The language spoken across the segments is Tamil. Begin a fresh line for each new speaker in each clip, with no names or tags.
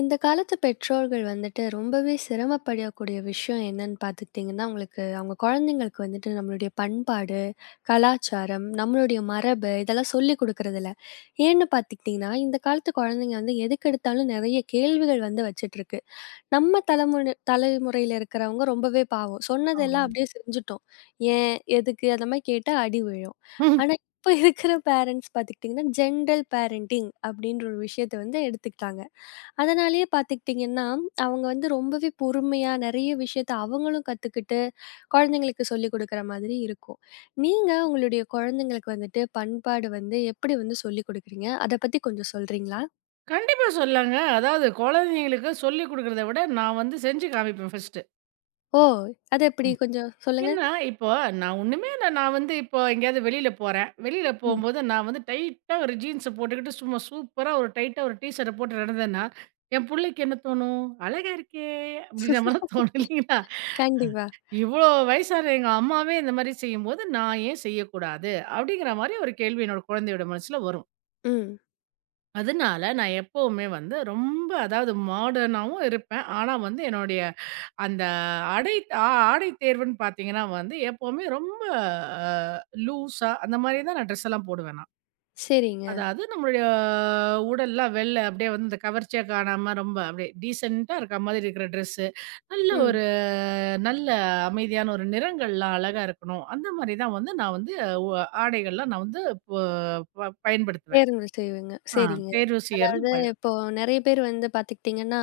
இந்த காலத்து பெற்றோர்கள் வந்துட்டு ரொம்பவே சிரமப்படக்கூடிய விஷயம் என்னன்னு பார்த்துக்கிட்டிங்கன்னா, அவங்களுக்கு அவங்க குழந்தைங்களுக்கு வந்துட்டு நம்மளுடைய பண்பாடு, கலாச்சாரம், நம்மளுடைய மரபு இதெல்லாம் சொல்லிக் குடுக்குறதில்ல. ஏன்னு பார்த்துக்கிட்டிங்கன்னா, இந்த காலத்து குழந்தைங்க வந்து எதுக்கெடுத்தாலும் நெறைய கேள்விகள் வந்து வச்சுட்ருக்கு. நம்ம தலைமுறை தலைமுறையில இருக்கிறவங்க ரொம்பவே பாவம்.
ஆமா.
சொன்னதெல்லாம் அப்படியே செஞ்சுட்டோம். ஏன்? எதுக்கு? அந்த மாரி கேட்டா அடி விழும்.
ம்,
ஆனா, இப்ப இருக்கிற பேரண்ட்ஸ் பார்த்துக்கிட்டிங்கன்னா, ஜென்ரல் பேரண்டிங் அப்படின்ற ஒரு விஷயத்த வந்து எடுத்துக்கிட்டாங்க. அதனாலேயே பார்த்துக்கிட்டிங்கன்னா, அவங்க வந்து ரொம்பவே பொறுமையா நெறைய விஷயத்த அவங்களும் கத்துக்கிட்டு, குழந்தைங்களுக்கு சொல்லிக் குடுக்குற மாதிரி இருக்கும். நீங்க உங்களுடைய குழந்தைங்களுக்கு வந்துட்டு பண்பாடு வந்து எப்படி வந்து சொல்லிக் குடுக்குறீங்க? அத பத்தி கொஞ்சம் சொல்றீங்களா?
கண்டிப்பா சொல்லாங்க. அதாவது குழந்தைங்களுக்கு சொல்லிக் குடுக்கிறத விட, நான் வந்து செஞ்சு காமிப்பேன் ஃபர்ஸ்ட்டு.
ஓ! அது எப்படி
ம்.
கொஞ்சம் சொல்லுங்க.
ஏன்னா, இப்போ நான் ஒண்ணுமே இல்ல. நான் வந்து இப்போ எங்கேயாவது வெளியில போறேன். வெளியில
ம்.
போம்போது நான் வந்து டைட்டா ஒரு ஜீன்ஸ போட்டுக்கிட்டு, சும்மா சூப்பரா ஒரு டைட்டா ஒரு டீ ஷர்ட்ட போட்டு நடந்தேன்னா, என் புள்ளைக்கு என்ன தோணும்? "அழகா இருக்கே!" அப்படின்ற மாரிலாம் தோணும் இல்லைங்களா? அ.
கண்டிப்பா.
இவ்வளோ வயசான எங்க அம்மாவே இந்த மாரி செய்யும்போது, நான் ஏன் செய்யக்கூடாது? அப்படிங்கிற மாரி ஒரு கேள்வி என்னோட குழந்தையோட மனசுல வரும்.
ம்.
அதனால நான் எப்பவுமே வந்து ரொம்ப அதாவது மாடர்னாவும் இருப்பேன். ஆனா வந்து என்னுடைய அந்த ஆடை ஆ ஆடை தேர்வுன்னு பார்த்தீங்கன்னா வந்து எப்பவுமே ரொம்ப அ லூஸா அந்த மாரி தான் நான் ட்ரெஸ் எல்லாம் போடுவேன் நான்.
சரிங்க.
அதாவது நம்மளுடைய உடல்லாம் வெள்ள அப்படியே வந்து இந்த கவர்ச்சியா காணாம ரொம்ப அப்படியே டீசென்ட்டா இருக்க மாதிரி இருக்கிற ட்ரெஸ்ஸு. நல்ல
ம்.
ஒரு நல்ல அமைதியான ஒரு நிறங்கள்லாம் அழகா இருக்கணும். அந்த மாரி தான் வந்து நான் வந்து உ ஆடைகள்லாம் நான் வந்து ப ப பயன்படுத்துவேன்.
தேர்வுகள் செய்வேங்க.
ஆ
சரிங்க.
தேர்வு செய்யறதும்
அதாவது இப்போ நெறைய பேர் வந்து பார்த்துக்கிட்டீங்கன்னா,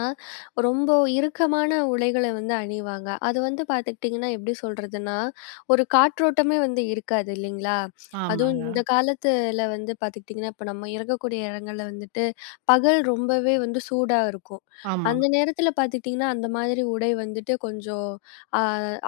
ரொம்ப இறுக்கமான உடைகள வந்து அணிவாங்க. அது வந்து பார்த்துக்கிட்டீங்கன்னா, எப்படி சொல்றதுன்னா, ஒரு காற்றோட்டமே வந்து இருக்காது இல்லைங்களா? அதுவும்
ஆமாங்க.
இந்த காலத்துல வந்து பார்த்துக்கிட்டீங்கன்னா, இப்ப நம்ம இருக்கக்கூடிய இடங்கள்ல வந்துட்டு பகல் ரொம்பவே வந்து சூடா இருக்கும்.
ஆமா,
அந்த நேரத்துல பார்த்துக்கிட்டீங்கன்னா, அந்த மாதிரி உடை வந்துட்டு கொஞ்சம் அ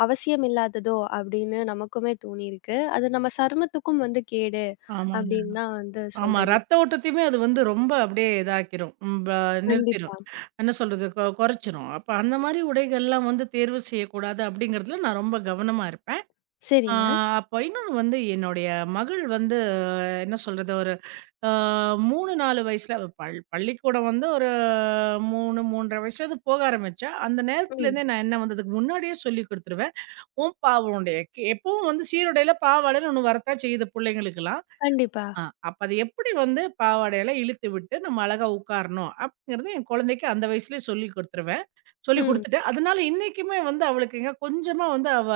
அவசியம் இல்லாததோ அப்படின்னு நமக்குமே தோணியிருக்கு. அது நம்ம சருமத்துக்கும் வந்து கேடு
ஆமாங்க.
அப்படின்னு தான் வந்து
ஆமா.
சொல்றீங்க.
ரத்த ஓட்டத்தையுமே அது வந்து ரொம்ப அப்படியே இதாக்கிரும். நிறுத்திரும்.
கண்டிப்பா.
என்ன சொல்றது? கொறைச்சிரும். அப்ப அந்த மாரி உடைகள்லாம் வந்து தேர்வு செய்யக்கூடாது அப்படிங்கிறதுல நான் ரொம்ப கவனமா இருப்பேன். ஆ
சரிங்க.
அப்ப இன்னொன்னு வந்து என்னுடைய மகள் வந்து என்ன சொல்றது? ஒரு அ 3, 4 வயசுல அவ பள்ளிக்கூடம் வந்து ஒரு 3, 3 1/2 வயசுல அது போக ஆரம்பிச்சா, அந்த
ம்.
நேரத்துலேருந்தே நான் என்ன வந்து அதுக்கு முன்னாடியே சொல்லிக் குடுத்துருவேன். உன்னுடைய எப்பவும் வந்து சீருடையில பாவாடைன்னு ஒண்ணு வரத்தான் செய்யுது புள்ளைங்களுக்கெல்லாம்.
கண்டிப்பா.
ஆ, அப்ப அது எப்படி வந்து பாவாடையில இழுத்து விட்டு நம்ம அழகா உட்காரணும் அப்படிங்கிறது என் குழந்தைக்கு அந்த வயசுலயே சொல்லி கொடுத்துருவேன். சொல்லி
ம்.
கொடுத்துட்டேன். அதனால இன்னைக்குமே வந்து அவளுக்குங்க கொஞ்சமா வந்து அவ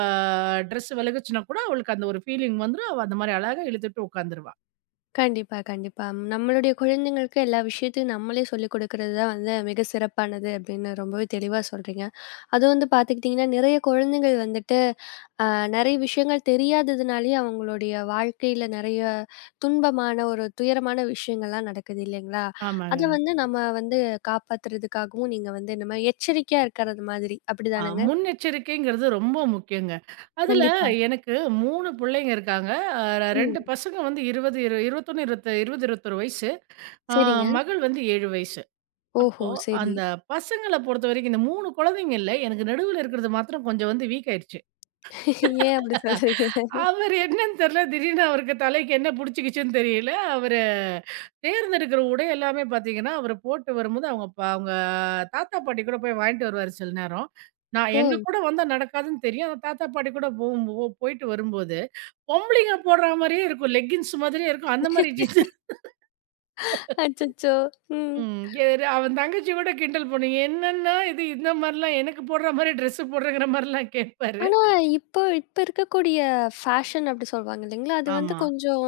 ட்ரெஸ் விலகுச்சுன்னா கூட அவளுக்கு அந்த ஒரு ஃபீலிங் வந்துரும். அவ அந்த மாரி அழகா இழுத்துட்டு உட்காந்துருவா.
கண்டிப்பா, கண்டிப்பா. நம்மளுடைய குழந்தைங்களுக்கு எல்லா விஷயத்தையும் நம்மளே சொல்லிக் குடுக்குறது தான் வந்து மிக சிறப்பானது அப்படின்னு ரொம்பவே தெளிவா சொல்றீங்க. அதுவும் வந்து பார்த்துக்கிட்டிங்கன்னா, நிறைய குழந்தைகள் வந்துட்டு அ நெறைய விஷயங்கள் தெரியாததுனாலேயே அவங்களுடைய வாழ்க்கையில நெறைய துன்பமான ஒரு துயரமான விஷயங்கள்லாம் நடக்குது இல்லைங்களா? அத
ஆமாங்க.
வந்து நம்ம வந்து காப்பாத்துறதுக்காகவும் நீங்க வந்து இந்த மாரி எச்சரிக்கையா இருக்கிறது மாதிரி. அப்படிதானங்க?
முன்னெச்சரிக்கைங்கிறது ரொம்ப முக்கியங்க. அதுல
கண்டிப்பா.
எனக்கு 3 புள்ளைங்க இருக்காங்க.
ம்.
2 பசங்க வந்து 20, 21, 20 21 வயசு. ஆ
சரிங்க.
மகள் வந்து 7 வயசு.
ஓஹோ!
அப்போ,
சரி.
அந்த பசங்கள பொறுத்தவரைக்கும் இந்த 3 குழந்தைங்கள்ல எனக்கு நடுவுல இருக்கிறது மாத்திரம் கொஞ்சம் வந்து வீக் ஆயிடுச்சு.
ஏன் அப்படி சொல்றீங்க?
அவரு என்னன்னு தெரியல, திடீர்னு அவருக்கு தலைக்கு என்ன புடிச்சுக்கிச்சுன்னு தெரியல. அவரு தேர்ந்தெடுக்கிற உடை எல்லாமே பார்த்தீங்கன்னா, அவரு போட்டு வரும்போது அவங்க தாத்தா, பாட்டி கூட போய் வாங்கிட்டு வருவாரு சில நேரம். நான்
ஓ!
எங்க கூட வந்தா நடக்காதுன்னு தெரியும். ஆனா தாத்தா, பாட்டி கூட போகும் போயிட்டு வரும்போது, பொம்பளைங்க போடுற மாரியே இருக்கும். லெக்கின்ஸ் மாதிரியே இருக்கும். அந்த மாரி ஜீன்ஸ்.
அச்சச்சோ! ம்.
ம். அவன் தங்கச்சி கூட கிண்டல் பண்ணும். என்னன்னா இது இந்த மாரிலாம் எனக்கு போடுற மாரி ட்ரெஸ் போடுறேங்கிற மாரிலாம் கேட்பாரு.
ஆனா, இப்ப இருக்கக்கூடிய ஃபேஷன் அப்படி சொல்வாங்க இல்லைங்களா? அது வந்து
ஆமா.
கொஞ்சம்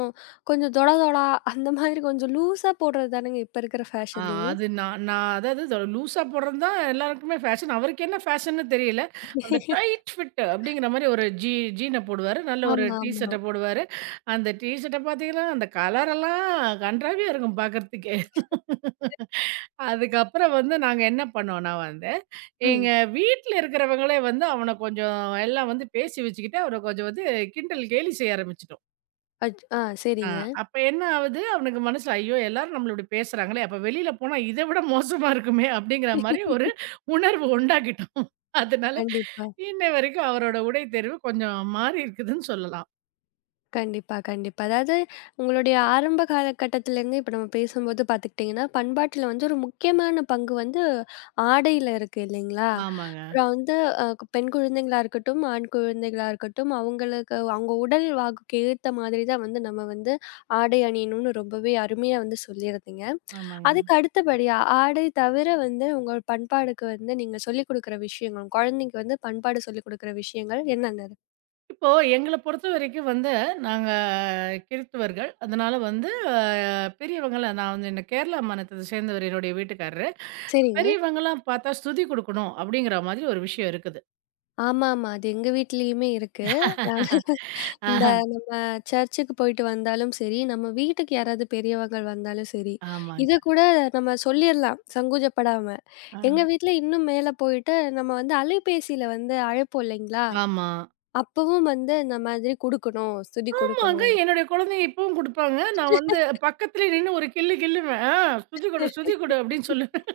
கொஞ்சம் தொட தொட அந்த மாதிரி கொஞ்சம் லூஸா போடுறது தானங்க இப்ப இருக்கிற
ஆ
ஃபேஷனே.
அது நான் நான் அதாவது அத லூஸா போடுறது தான் எல்லாருக்குமே ஃபேஷன். அவருக்கு என்ன ஃபேஷன்னு தெரியல. அந்த டைட் ஃபிட் அப்படிங்கிற மாரி ஒரு ஜீன போடுவாரு. நல்ல ஒரு
ஆமா,
டீ
ஆமா.
ஷர்ட்ட போடுவாரு. அந்த டீ ஷர்ட்ட பார்த்தீங்கன்னா, அந்த கலரெல்லாம் கண்றாவியா இருக்கும் பார்க்கறதுக்கே. அதுக்கப்புறம் வந்து நாங்க என்ன பண்ணோம்னா வந்து
ம்.
எங்க வீட்ல இருக்கிறவங்களே வந்து அவன கொஞ்சம் எல்லாம் வந்து பேசி வச்சுக்கிட்டு, அவர கொஞ்சம் வந்து கிண்டல், கேலி செய்ய ஆரம்பிச்சுட்டோம்.
அச் ஆ
ஆ
சரிங்க.
அப்ப என்ன ஆவுது, அவனுக்கு மனசுல, "ஐயோ! எல்லாரும் நம்மள இப்டி பேசுறாங்களே! அப்ப வெளில போனா இத விட மோசமா இருக்குமே!" அப்டிங்கிற மாரி ஒரு உணர்வு உண்டாக்கிட்டோம். அதனால
கண்டிப்பா.
இன்ன வரைக்கும் அவரோட உடை தேர்வு கொஞ்சம் மாறி இருக்குதுன்னு சொல்லலாம்.
கண்டிப்பா, கண்டிப்பா. அதாவது உங்களுடைய ஆரம்ப காலகட்டத்திலேருந்து இப்ப நம்ம பேசும்போது பார்த்துக்கிட்டிங்கன்னா, பண்பாட்டில வந்து ஒரு முக்கியமான பங்கு வந்து ஆடையில இருக்கு இல்லைங்களா?
ஆமாங்க,
அப்புறம் வந்து அ பெண் குழந்தைகளா இருக்கட்டும், ஆண் குழந்தைகளா இருக்கட்டும், அவங்களுக்கு அவங்க உடல் வாகுக்கு ஏத்த மாதிரி தான் வந்து நம்ம வந்து ஆடை அணியணும்னு ரொம்பவே அருமையா வந்து சொல்லியிருந்தீங்க.
ஆமாங்க.
அதுக்கு அடுத்தபடியா ஆடை தவிர வந்து உங்க பண்பாடுக்கு வந்து நீங்க சொல்லிக் குடுக்குற விஷயங்கள், உங்க குழந்தைக்கு வந்து பண்பாடு சொல்லிக் குடுக்குற விஷயங்கள் என்னென்ன?
இப்போ எங்கள பொறுத்த வரைக்கும் வந்து, நாங்க கிறித்துவர்கள். அதனால வந்து பெரியவங்கள நான் வந்து என்ன கேரளா மாநிலத்த சேர்ந்தவர் என்னுடைய வீட்டுக்காரர்.
சரிங்க.
பெரியவங்கலாம் பார்த்தா ஸ்துதி குடுக்கணும் அப்படிங்கிற மாதிரி ஒரு விஷயம் இருக்குது.
ஆமாமா. அது எங்க வீட்லயுமே இருக்கு. அஹ் இந்த
ஆஹா.
நம்ம சர்ச்சுக்கு போயிட்டு வந்தாலும் சரி, நம்ம வீட்டுக்கு யாராவது பெரியவங்க வந்தாலும் சரி,
ஆமாங்க.
இத கூட நம்ம சொல்லிர்லாம் சங்கூஜப்படாம. எங்க
ஆ.
வீட்ல இன்னும் மேல போயிட்டு நம்ம வந்து அலைபேசியில வந்து அழைப்போம் இல்லைங்களா?
ஆமா.
அப்பவும் வந்து இந்த மாதிரி குடுக்கணும், ஸ்துதி
ஆமாங்க.
குடுக்கணும்.
என்னுடைய குழந்தைங்க இப்பவும் குடுப்பாங்க. நான் வந்து பக்கத்திலே நின்னு ஒரு கில்லு கில்லுவேன். ஸ்துதி குடு, ஸ்துதி குடு அப்படின்னு சொல்லுவேன்.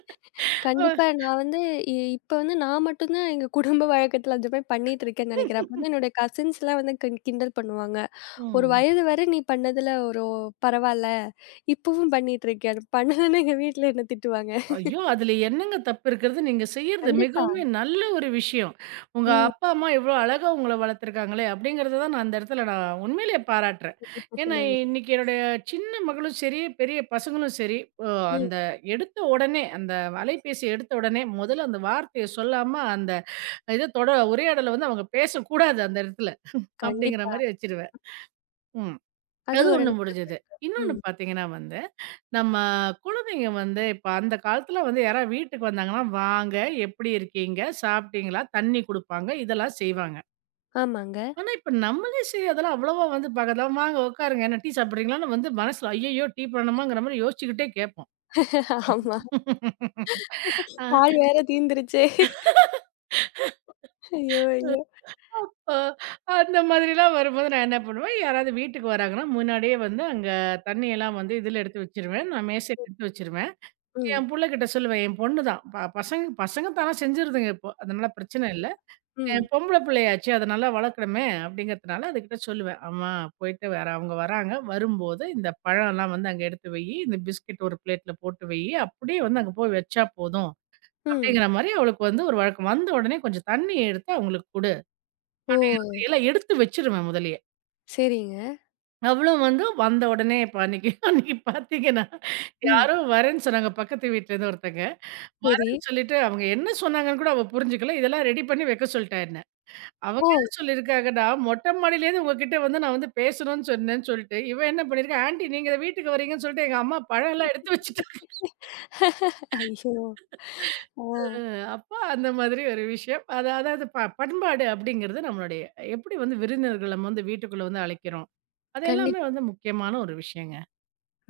ஆ,
கண்டிப்பா நான் வந்து இப்ப வந்து நான் மட்டும் தான் எங்க குடும்ப வழக்கத்துல அந்த மாரி பண்ணிட்டு இருக்கேன்னு நெனைக்கிறேன். அப்ப வந்து என்னோட கசின்ஸ்லாம் வந்து கிண்டல் பண்ணுவாங்க. ஒரு
ம்.
வயது வரை நீ பண்ணதுல ஒரு பரவால்ல. இப்பவும் பண்ணிட்டு இருக்க. பண்ணலன்னா எங்க வீட்ல என்ன திட்டுவாங்க.
ஐயோ! அதில என்னங்க தப்பு இருக்கிறது? நீங்க செய்யறது
கண்டிப்பா.
மிகவுமே நல்ல ஒரு விஷயம். உங்க
ம்.
அப்பா, அம்மா இவ்ளோ அழகா உங்கள வளர்த்துருக்காங்களே! அப்படிங்கிறத தான் நான் அந்த இடத்துல நான் உண்மையிலேயே பாராட்டுறேன்.
அப்ப
ஏன்னா,
சொல்லுவாங்க.
இன்னைக்கு என்னுடைய சின்ன மகளும் சரி, பெரிய பசங்களும் சரி, அ
ம்.
அந்த எடுத்த உடனே அந்த அலைபேசிய எடுத்த உடனே முதல்ல அந்த வார்த்தைய சொல்லாம அந்த இத தொட உரையாடல வந்து அவங்க பேசக்கூடாது அந்த இடத்துல. அப்படிங்கிற
கண்டிப்பா.
மாரி வச்சுருவேன். ம்.
அது
அது
ஒரு
ஒண்ணு
நல்ல
முடிஞ்சது.
பழக்கம்.
இன்னொன்னு
ம்.
பார்த்தீங்கன்னா வந்து நம்ம குழந்தைங்க வந்து இப்ப அந்த காலத்துல வந்து யாராவது வீட்டுக்கு வந்தாங்கன்னா, "வாங்க, எப்படி இருக்கீங்க? சாப்பிட்டீங்களா?" தண்ணி குடுப்பாங்க. இதெல்லாம் செய்வாங்க.
ஆமாங்க.
ஆனா, இப்ப நம்மளே சரி அதெல்லாம் அவ்வளவா வந்து பார்க்கல. "வாங்க உட்காருங்க. என்ன டீ சாப்பிடுறீங்களான்னு?" வந்து மனசுல ஐயையோ! டீ பண்ணணுமாங்கிற மாரி யோசிச்சுக்கிட்டே கேட்போம்.
ஆமா.
அ
பால் வேற தீந்துருச்சே. ஐயோ! ஐயோ!
ஓ அந்த மாதிரிலாம் வரும்போது நான் என்ன பண்ணுவேன், யாராவது வீட்டுக்கு வராங்கன்னா, முன்னாடியே வந்து அங்க தண்ணியெல்லாம் வந்து இதுல எடுத்து வச்சுருவேன். நான் மேசையில எடுத்து வச்சுருவேன்.
ம்.
என் புள்ளகிட்ட சொல்லுவேன். என் பொண்ணு தான். பசங்க பசங்க தானா செஞ்சுருதுங்க இப்போ. அதனால பிரச்சனை இல்ல.
ம்.
என் பொம்பள பிள்ளையாச்சே, அத நல்லா வளர்க்கணுமே அப்டிங்கிறதுனால அதுகிட்ட சொல்லுவேன். அம்மா போயிட்டு வர அவங்க வராங்க. வரும்போது இந்த பழம்லாம் வந்து அங்க எடுத்து வையி, இந்த பிஸ்கட் ஒரு பிளேட்ல போட்டு வையி, அப்டியே வந்து அங்க போய் வச்சா போதும்.
ம்.
அப்டிங்கிற மாரி அவளுக்கு வந்து ஒரு வழக்கம். வந்த உடனே கொஞ்சம் தண்ணி எடுத்து அவங்களுக்கு குடு.
ஓ!
எல்லாம் எடுத்து வச்சுருவேன் முதலயே.
சரிங்க.
அவளும் வந்து வந்த உடனே இப்ப அன்னைக்கு அன்னைக்கு பார்த்தீங்கன்னா,
ம்.
யாரோ வரேன்னு சொன்னாங்க பக்கத்து வீட்லேருந்து ஒருத்தங்க.
சரி.
வரேன்னு சொல்லிட்டு அவங்க என்ன சொன்னாங்கன்னு கூட அவ புரிஞ்சுக்கல. இதெல்லாம் ரெடி பண்ணி வைக்க சொல்ட்டா என்ன. அவங்க
ஓ!
என்ன சொல்லியிருக்காங்கன்னா, மொட்ட மாடியிலேருந்து உங்ககிட்ட வந்து நான் வந்து பேசணும்னு சொன்னேன்னு சொல்லிட்டு, இவன் என்ன பண்ணியிருக்கா, ஆன்டி நீங்க வீட்டுக்கு வரீங்கன்னு சொல்லிட்டு எங்க அம்மா பழம்லாம் எடுத்து வச்சுட்டா.
ஐயோ! ஆ.
அப்போ அந்த மாதிரி ஒரு விஷயம். அது அதாவது பண்பாடு அப்படிங்கிறது நம்மளுடைய எப்படி வந்து விருந்தினர்கள் நம்ம வந்து வீட்டுக்குள்ள வந்து அழைக்கிறோம். அது எல்லாமே
கண்டிப்பா.
வந்து முக்கியமான ஒரு விஷயங்க.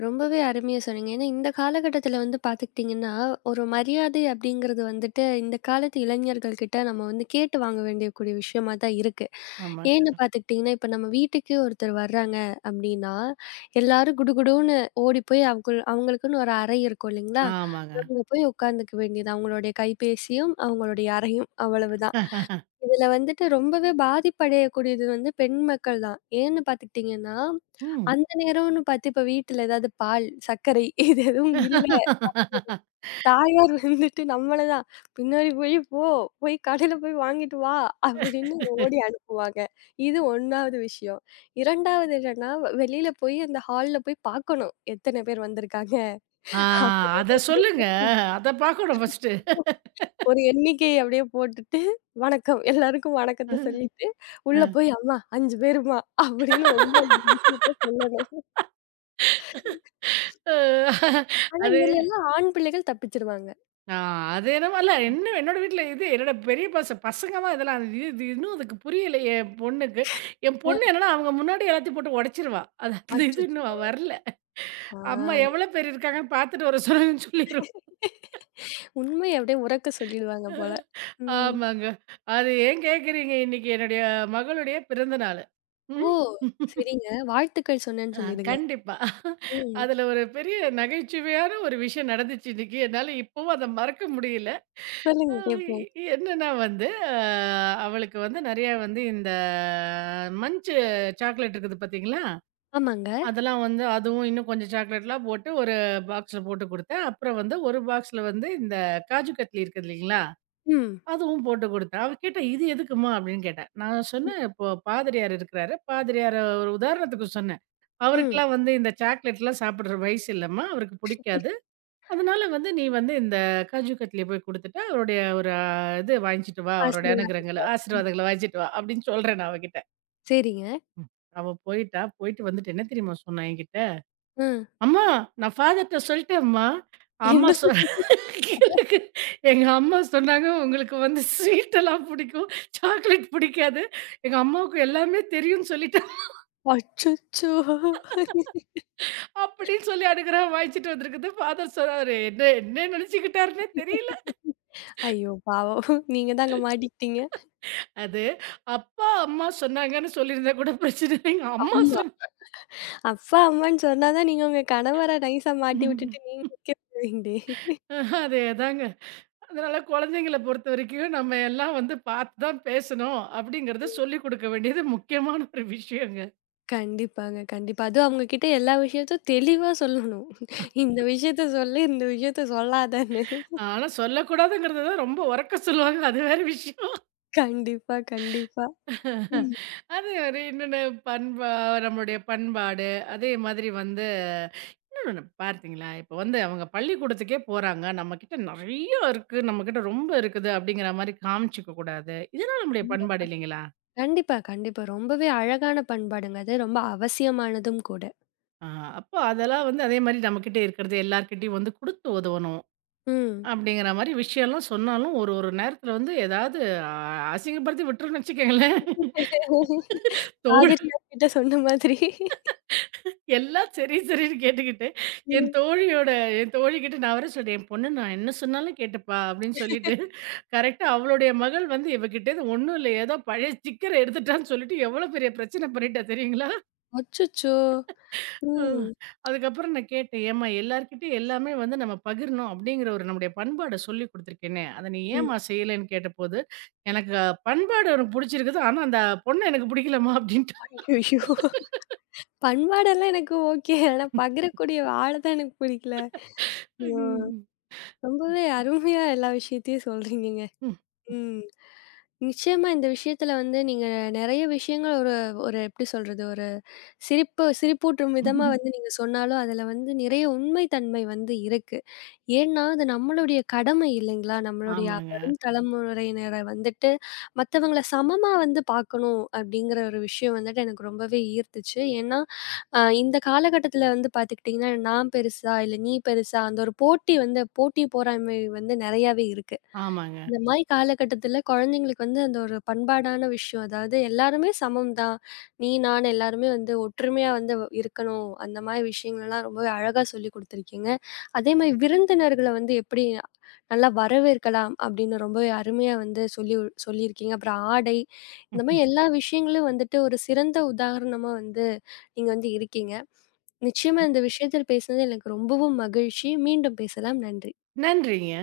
ரொம்பவே அருமையா சொன்னீங்க. ஏன்னா, இந்த காலகட்டத்தில வந்து பார்த்துக்கிட்டிங்கன்னா, ஒரு மரியாதை அப்படிங்கிறது வந்துட்டு இந்த காலத்து இளைஞர்கள் கிட்ட நம்ம வந்து கேட்டு வாங்க வேண்டிய கூடிய விஷயமா தான் இருக்கு.
ஆமாங்க.
ஏன்னு பார்த்துக்கிட்டிங்கன்னா, இப்ப நம்ம வீட்டுக்கு ஒருத்தர் வர்றாங்க அப்படின்னா, எல்லாரும் குடுகுடுன்னு ஓடி போய் அவங்கள் அவங்களுக்குன்னு ஒரு அறை இருக்கும் இல்லைங்களா?
ஆமாங்க.
அங்க போய் உட்காந்துக்க வேண்டியது. அவங்களுடைய கைபேசியும், அவங்களுடைய அறையும் அவ்வளவுதான். இதுல வந்துட்டு ரொம்பவே பாதிப்படையக்கூடியது வந்து பெண் மக்கள் தான். ஏன்னு பார்த்துக்கிட்டீங்கன்னா,
ம்.
அந்த நேரம்னு பார்த்து இப்ப வீட்ல ஏதாவது பால், சர்க்கரை இது எதுவும் இல்ல. தாயார் வந்துட்டு நம்மள தான் பின்னாடி போய் போ, போய் கடையில போய் வாங்கிட்டு வா அப்படின்னு ஓடி அனுப்புவாங்க. இது 1வது விஷயம். 2வது என்னன்னா, வெளியில போய் அந்த ஹால்ல போய் பார்க்கணும். எத்தன பேர் வந்திருக்காங்க
ஆ அத
அப்படின்னு
சொல்லுங்க. அத பார்க்கணும் ஃபர்ஸ்ட்டு.
ஒரு எண்ணிக்கை அப்படியே போட்டுட்டு, வணக்கம் எல்லாருக்கும் வணக்கத்த சொல்லிட்டு, உள்ள
அ.
போய் அம்மா 5 பேரும்மா அப்படின்னு வந்து அந்த விஷயத்த சொல்லணும். ஆனா
அது
இதுல எல்லாம் ஆண் பிள்ளைகள் தப்பிச்சுருவாங்க.
ஆ அது என்னமோ இல்ல என்ன என்னோட வீட்ல இது என்னோட பெரிய பசங்க தான் இதெல்லாம் அது இது இன்னும் அதுக்கு புரியலையே என் பொண்ணுக்கு. என்
அ.
பொண்ணு என்னன்னா அவங்க முன்னாடி எல்லாத்தையும் போட்டு உடைச்சிருவா. அது அந்த இது இன்னும்
அச்சச்சோ!
அவ வரல. அம்மா
ஆ.
எவ்வளோ பேர் இருக்காங்கன்னு பார்த்துட்டு வர சொல்லுங்கன்னு சொல்லிரும்.
உண்மைய அப்படியே உரக்க சொல்லிடுவாங்க போல. ம்.
ஆமாங்க. அது ஏன் கேட்குறீங்க? இன்னைக்கு என்னுடைய மகளுடைய பிறந்த நாளு.
ஓ!
ம்.
சரிங்க. வாழ்த்துக்கள் சொன்னேன்னு
ஆ
சொல்லிடுங்க.
கண்டிப்பா.
ம்.
அதுல ஒரு பெரிய நகைச்சுவையான ஒரு விஷயம் நடந்துச்சு இன்னைக்கு. என்னால இப்பவும் அத மறக்க முடியல. அ
சொல்லுங்க கேட்போம்.
என்னன்னா வந்து, அ அவளுக்கு வந்து நெறையா வந்து இந்த மன்ச் சாக்லேட் இருக்குது பாத்தீங்களா?
ஆமாங்க.
அதெல்லாம் வந்து அதுவும் இன்னும் கொஞ்சம் சாக்லேட்லாம் போட்டு ஒரு பாக்ஸ்ல போட்டு குடுத்தேன். அப்புறம் வந்து ஒரு பாக்ஸ்ல வந்து இந்த காஜு கட்லி இருக்குது இல்லைங்களா?
ம்.
அதுவும் போட்டு குடுத்தேன். அவ கேட்டா, "இது எதுக்கும்மா?" அப்படின்னு கேட்டா. நான்
ம்.
சொன்னேன், "இப்போ பாதிரியார் இருக்கிறாரு. பாதிரியார ஒரு உதாரணத்துக்கு சொன்னேன்.
ம்.
அவருக்கெல்லாம் வந்து இந்த சாக்லேட்லாம் சாப்பிடுற வயசு இல்லம்மா. அவருக்கு பிடிக்காது." அதனால வந்து நீ வந்து இந்த காஜு கட்லிய போய் குடுத்துட்டு, அவருடைய ஒரு இது வாங்கிச்சுட்டு வா, அவருடைய
ஆசீர்வாத்.
அனுகிரகங்கள, ஆசீர்வாதங்கள வாங்கிச்சுட்டு வா அப்படின்னு சொல்றேன் நான் அவகிட்ட.
சரிங்க.
ம். அவ போயிட்டா, போயிட்டு வந்துட்டு என்ன தெரியுமா சொன்னா என்கிட்ட?
ம்.
"அம்மா நான் ஃபாதர்ட்ட சொல்லிட்டேன்ம்மா.
என்ன
அம்மா சொ
சொன்னீங்க?
கேளுங்க. எங்க அம்மா சொன்னாங்க உங்களுக்கு வந்து ஸ்வீட்டெல்லாம் பிடிக்கும். சாக்லேட் பிடிக்காது. எங்க அம்மாவுக்கு எல்லாமே தெரியும்னு சொல்லிட்டா"
அச்சச்சோ!
அப்படின்னு சொல்லி அனுகிரகம் வாங்கிச்சுட்டு வந்திருக்குது. ஃபாதர் சொன்னாரு. என்ன என்ன நினைச்சுக்கிட்டாருன்னே தெரியல.
ஐயோ! பாவம். நீங்க தாங்க மாட்டிக்கிட்டீங்க.
அது அப்பா, அம்மா சொன்னாங்கன்னு சொல்லியிருந்தா கூட பிரச்சனை இல்லைங்க. அம்மா
ஆமா.
சொன்
அப்பா, அம்மான்னு சொன்னா தான் நீங்க உங்க கணவர நைஸா மாட்டி விட்டுட்டு நீங்க நிக்க போவீங்களே!
அதேதாங்க. அதனால குழந்தைங்கள பொறுத்தவரைக்கும் நம்ம எல்லாம் வந்து பார்த்து தான் பேசணும் அப்படிங்கிறத
ம்.
சொல்லிக் குடுக்க வேண்டியது முக்கியமான ஒரு விஷயங்க.
கண்டிப்பாங்க, கண்டிப்பா. அதுவும் அவங்க கிட்ட எல்லா விஷயத்தையும் தெளிவா சொல்லணும். இந்த விஷயத்த சொல்லு, இந்த விஷயத்த சொல்லாதன்னு.
ஆனா சொல்லக்கூடாதுங்கிறது தான் ரொம்ப உரக்க சொல்லுவாங்க. அது வேற விஷயம்.
கண்டிப்பா, கண்டிப்பா. ம்.
அது வேற என்னென்ன பண்பா நம்மளுடைய பண்பாடு, அதே மாதிரி வந்து பார்த்தீங்களா? இப்ப வந்து அவங்க பள்ளிக்கூடத்துக்கே போறாங்க. நம்மகிட்ட நெறைய இருக்கு. நம்மகிட்ட ரொம்ப இருக்குது அப்படிங்கிற மாரி காமிச்சுக்க கூடாது. இதெல்லாம் நம்முடைய
கண்டிப்பா.
பண்பாடு இல்லைங்களா?
கண்டிப்பா, கண்டிப்பா. ரொம்பவே அழகான பண்பாடுங்க அது. ரொம்ப அவசியமானதும் கூட.
ஆ அப்போ அதெல்லாம் வந்து அதே மாரி நம்மகிட்ட இருக்கிறது எல்லார்கிட்டயும் வந்து குடுத்து உதவணும்.
ம்.
அப்படிங்கிற மாரி விஷயம்லாம் சொன்னாலும் ஒரு ஒரு நேரத்துல வந்து ஏதாவது அ அசிங்கப்படுத்தி விட்டோம்னு வச்சுக்கங்களேன். தோல்
பாதிரியார் கிட்ட சொன்ன மாதிரி.
எல்லாம் சரி, சரின்னு கேட்டுக்கிட்டு, என்
ம்.
தோழியோட என் தோழிகிட்ட நான் வேற சொல்ட்டேன், "என் பொண்ணு நான் என்ன சொன்னாலும் கேட்டுப்பா" அப்படின்னு சொல்லிட்டு, கரெக்ட்டா அவளுடைய மகள் வந்து இவகிட்டேருந்து ஒண்ணும் இல்ல, ஏதோ பழைய ஸ்டிக்கர எடுத்துட்டான்னு சொல்லிட்டு எவ்வளோ பெரிய பிரச்சனை பண்ணிட்டா தெரியுங்களா?
அச்சச்சோ!
ம்.
ம்.
அதுக்கப்புறம் நான் கேட்டேன், "ஏம்மா எல்லார்கிட்டயும் எல்லாமே வந்து நம்ம பகிரணும் அப்படிங்கிற ஒரு நம்முடைய பண்பாட சொல்லிக் குடுத்துருக்கேனே, அத நீ ஏம்மா செய்யலன்னு?" கேட்டபோது, "எனக்கு பண்பாடு எனக்கு புடிச்சிருக்குது. ஆனா அந்த பொண்ணு எனக்கு புடிக்கலம்மா" அப்படின்ட்டா.
ஐயோ! பண்பாடெல்லாம் எனக்கு ஓகே. ஆனா பகிரக்கூடிய ஆள தான் எனக்கு புடிக்கல. ஐயோ!
ம்.
ரொம்பவே அருமையா எல்லா விஷயத்தையும் சொல்றீங்கங்க.
ம்.
ம். நிச்சயமா இந்த விஷயத்துல வந்து நீங்க நெறைய விஷயங்கள் ஒரு ஒரு எப்படி சொல்றது? சிரிப்பு சிரிப்பூட்டும் விதமா
ம்.
வந்து நீங்க சொன்னாலும், அதுல வந்து நிறைய உண்மை தன்மை வந்து இருக்கு. ஏன்னா, அது நம்மளுடைய கடமை இல்லைங்களா? நம்மளுடைய
ஆமாங்க,
வரும் தலைமுறையினர வந்துட்டு, மத்தவங்கள சமமா வந்து பார்க்கணும் அப்படிங்கிற ஒரு விஷயம் வந்துட்டு எனக்கு ரொம்பவே ஈர்த்துச்சு. ஏன்னா, இந்த காலகட்டத்துல வந்து பார்த்துக்கிட்டீங்கன்னா, நான் பெருசா, இல்ல நீ பெருசா அந்த ஒரு போட்டி வந்து போட்டி, பொறாமை வந்து நெறையாவே இருக்கு.
ஆமாங்க.
இந்த மாரி காலகட்டத்தில குழந்தைங்களுக்கு வந்து அந்த ஒரு பண்பாடான விஷயம். அதாவது எல்லாருமே சமம் தான். நீ, நான் எல்லாருமே வந்து ஒற்றுமையா வந்து இருக்கணும். அந்த மாரி விஷயங்கள்லாம் ரொம்பவே அழகா சொல்லிக் குடுத்துருக்கீங்க. அதே மாரி விருந்தினர்கள வந்து எப்படி நல்லா வரவேற்கலாம் அப்படின்னு ரொம்பவே அருமையா வந்து சொல்லியிருக்கீங்க. அப்புறம் ஆடை இந்த மாரி எல்லா விஷயங்களும் வந்துட்டு ஒரு சிறந்த உதாரணமா வந்து நீங்க வந்து இருக்கீங்க. நிச்சயமா இந்த விஷயத்தில் பேசினது எனக்கு ரொம்பவும் மகிழ்ச்சி. மீண்டும் பேசலாம். நன்றி.
நன்றிங்க.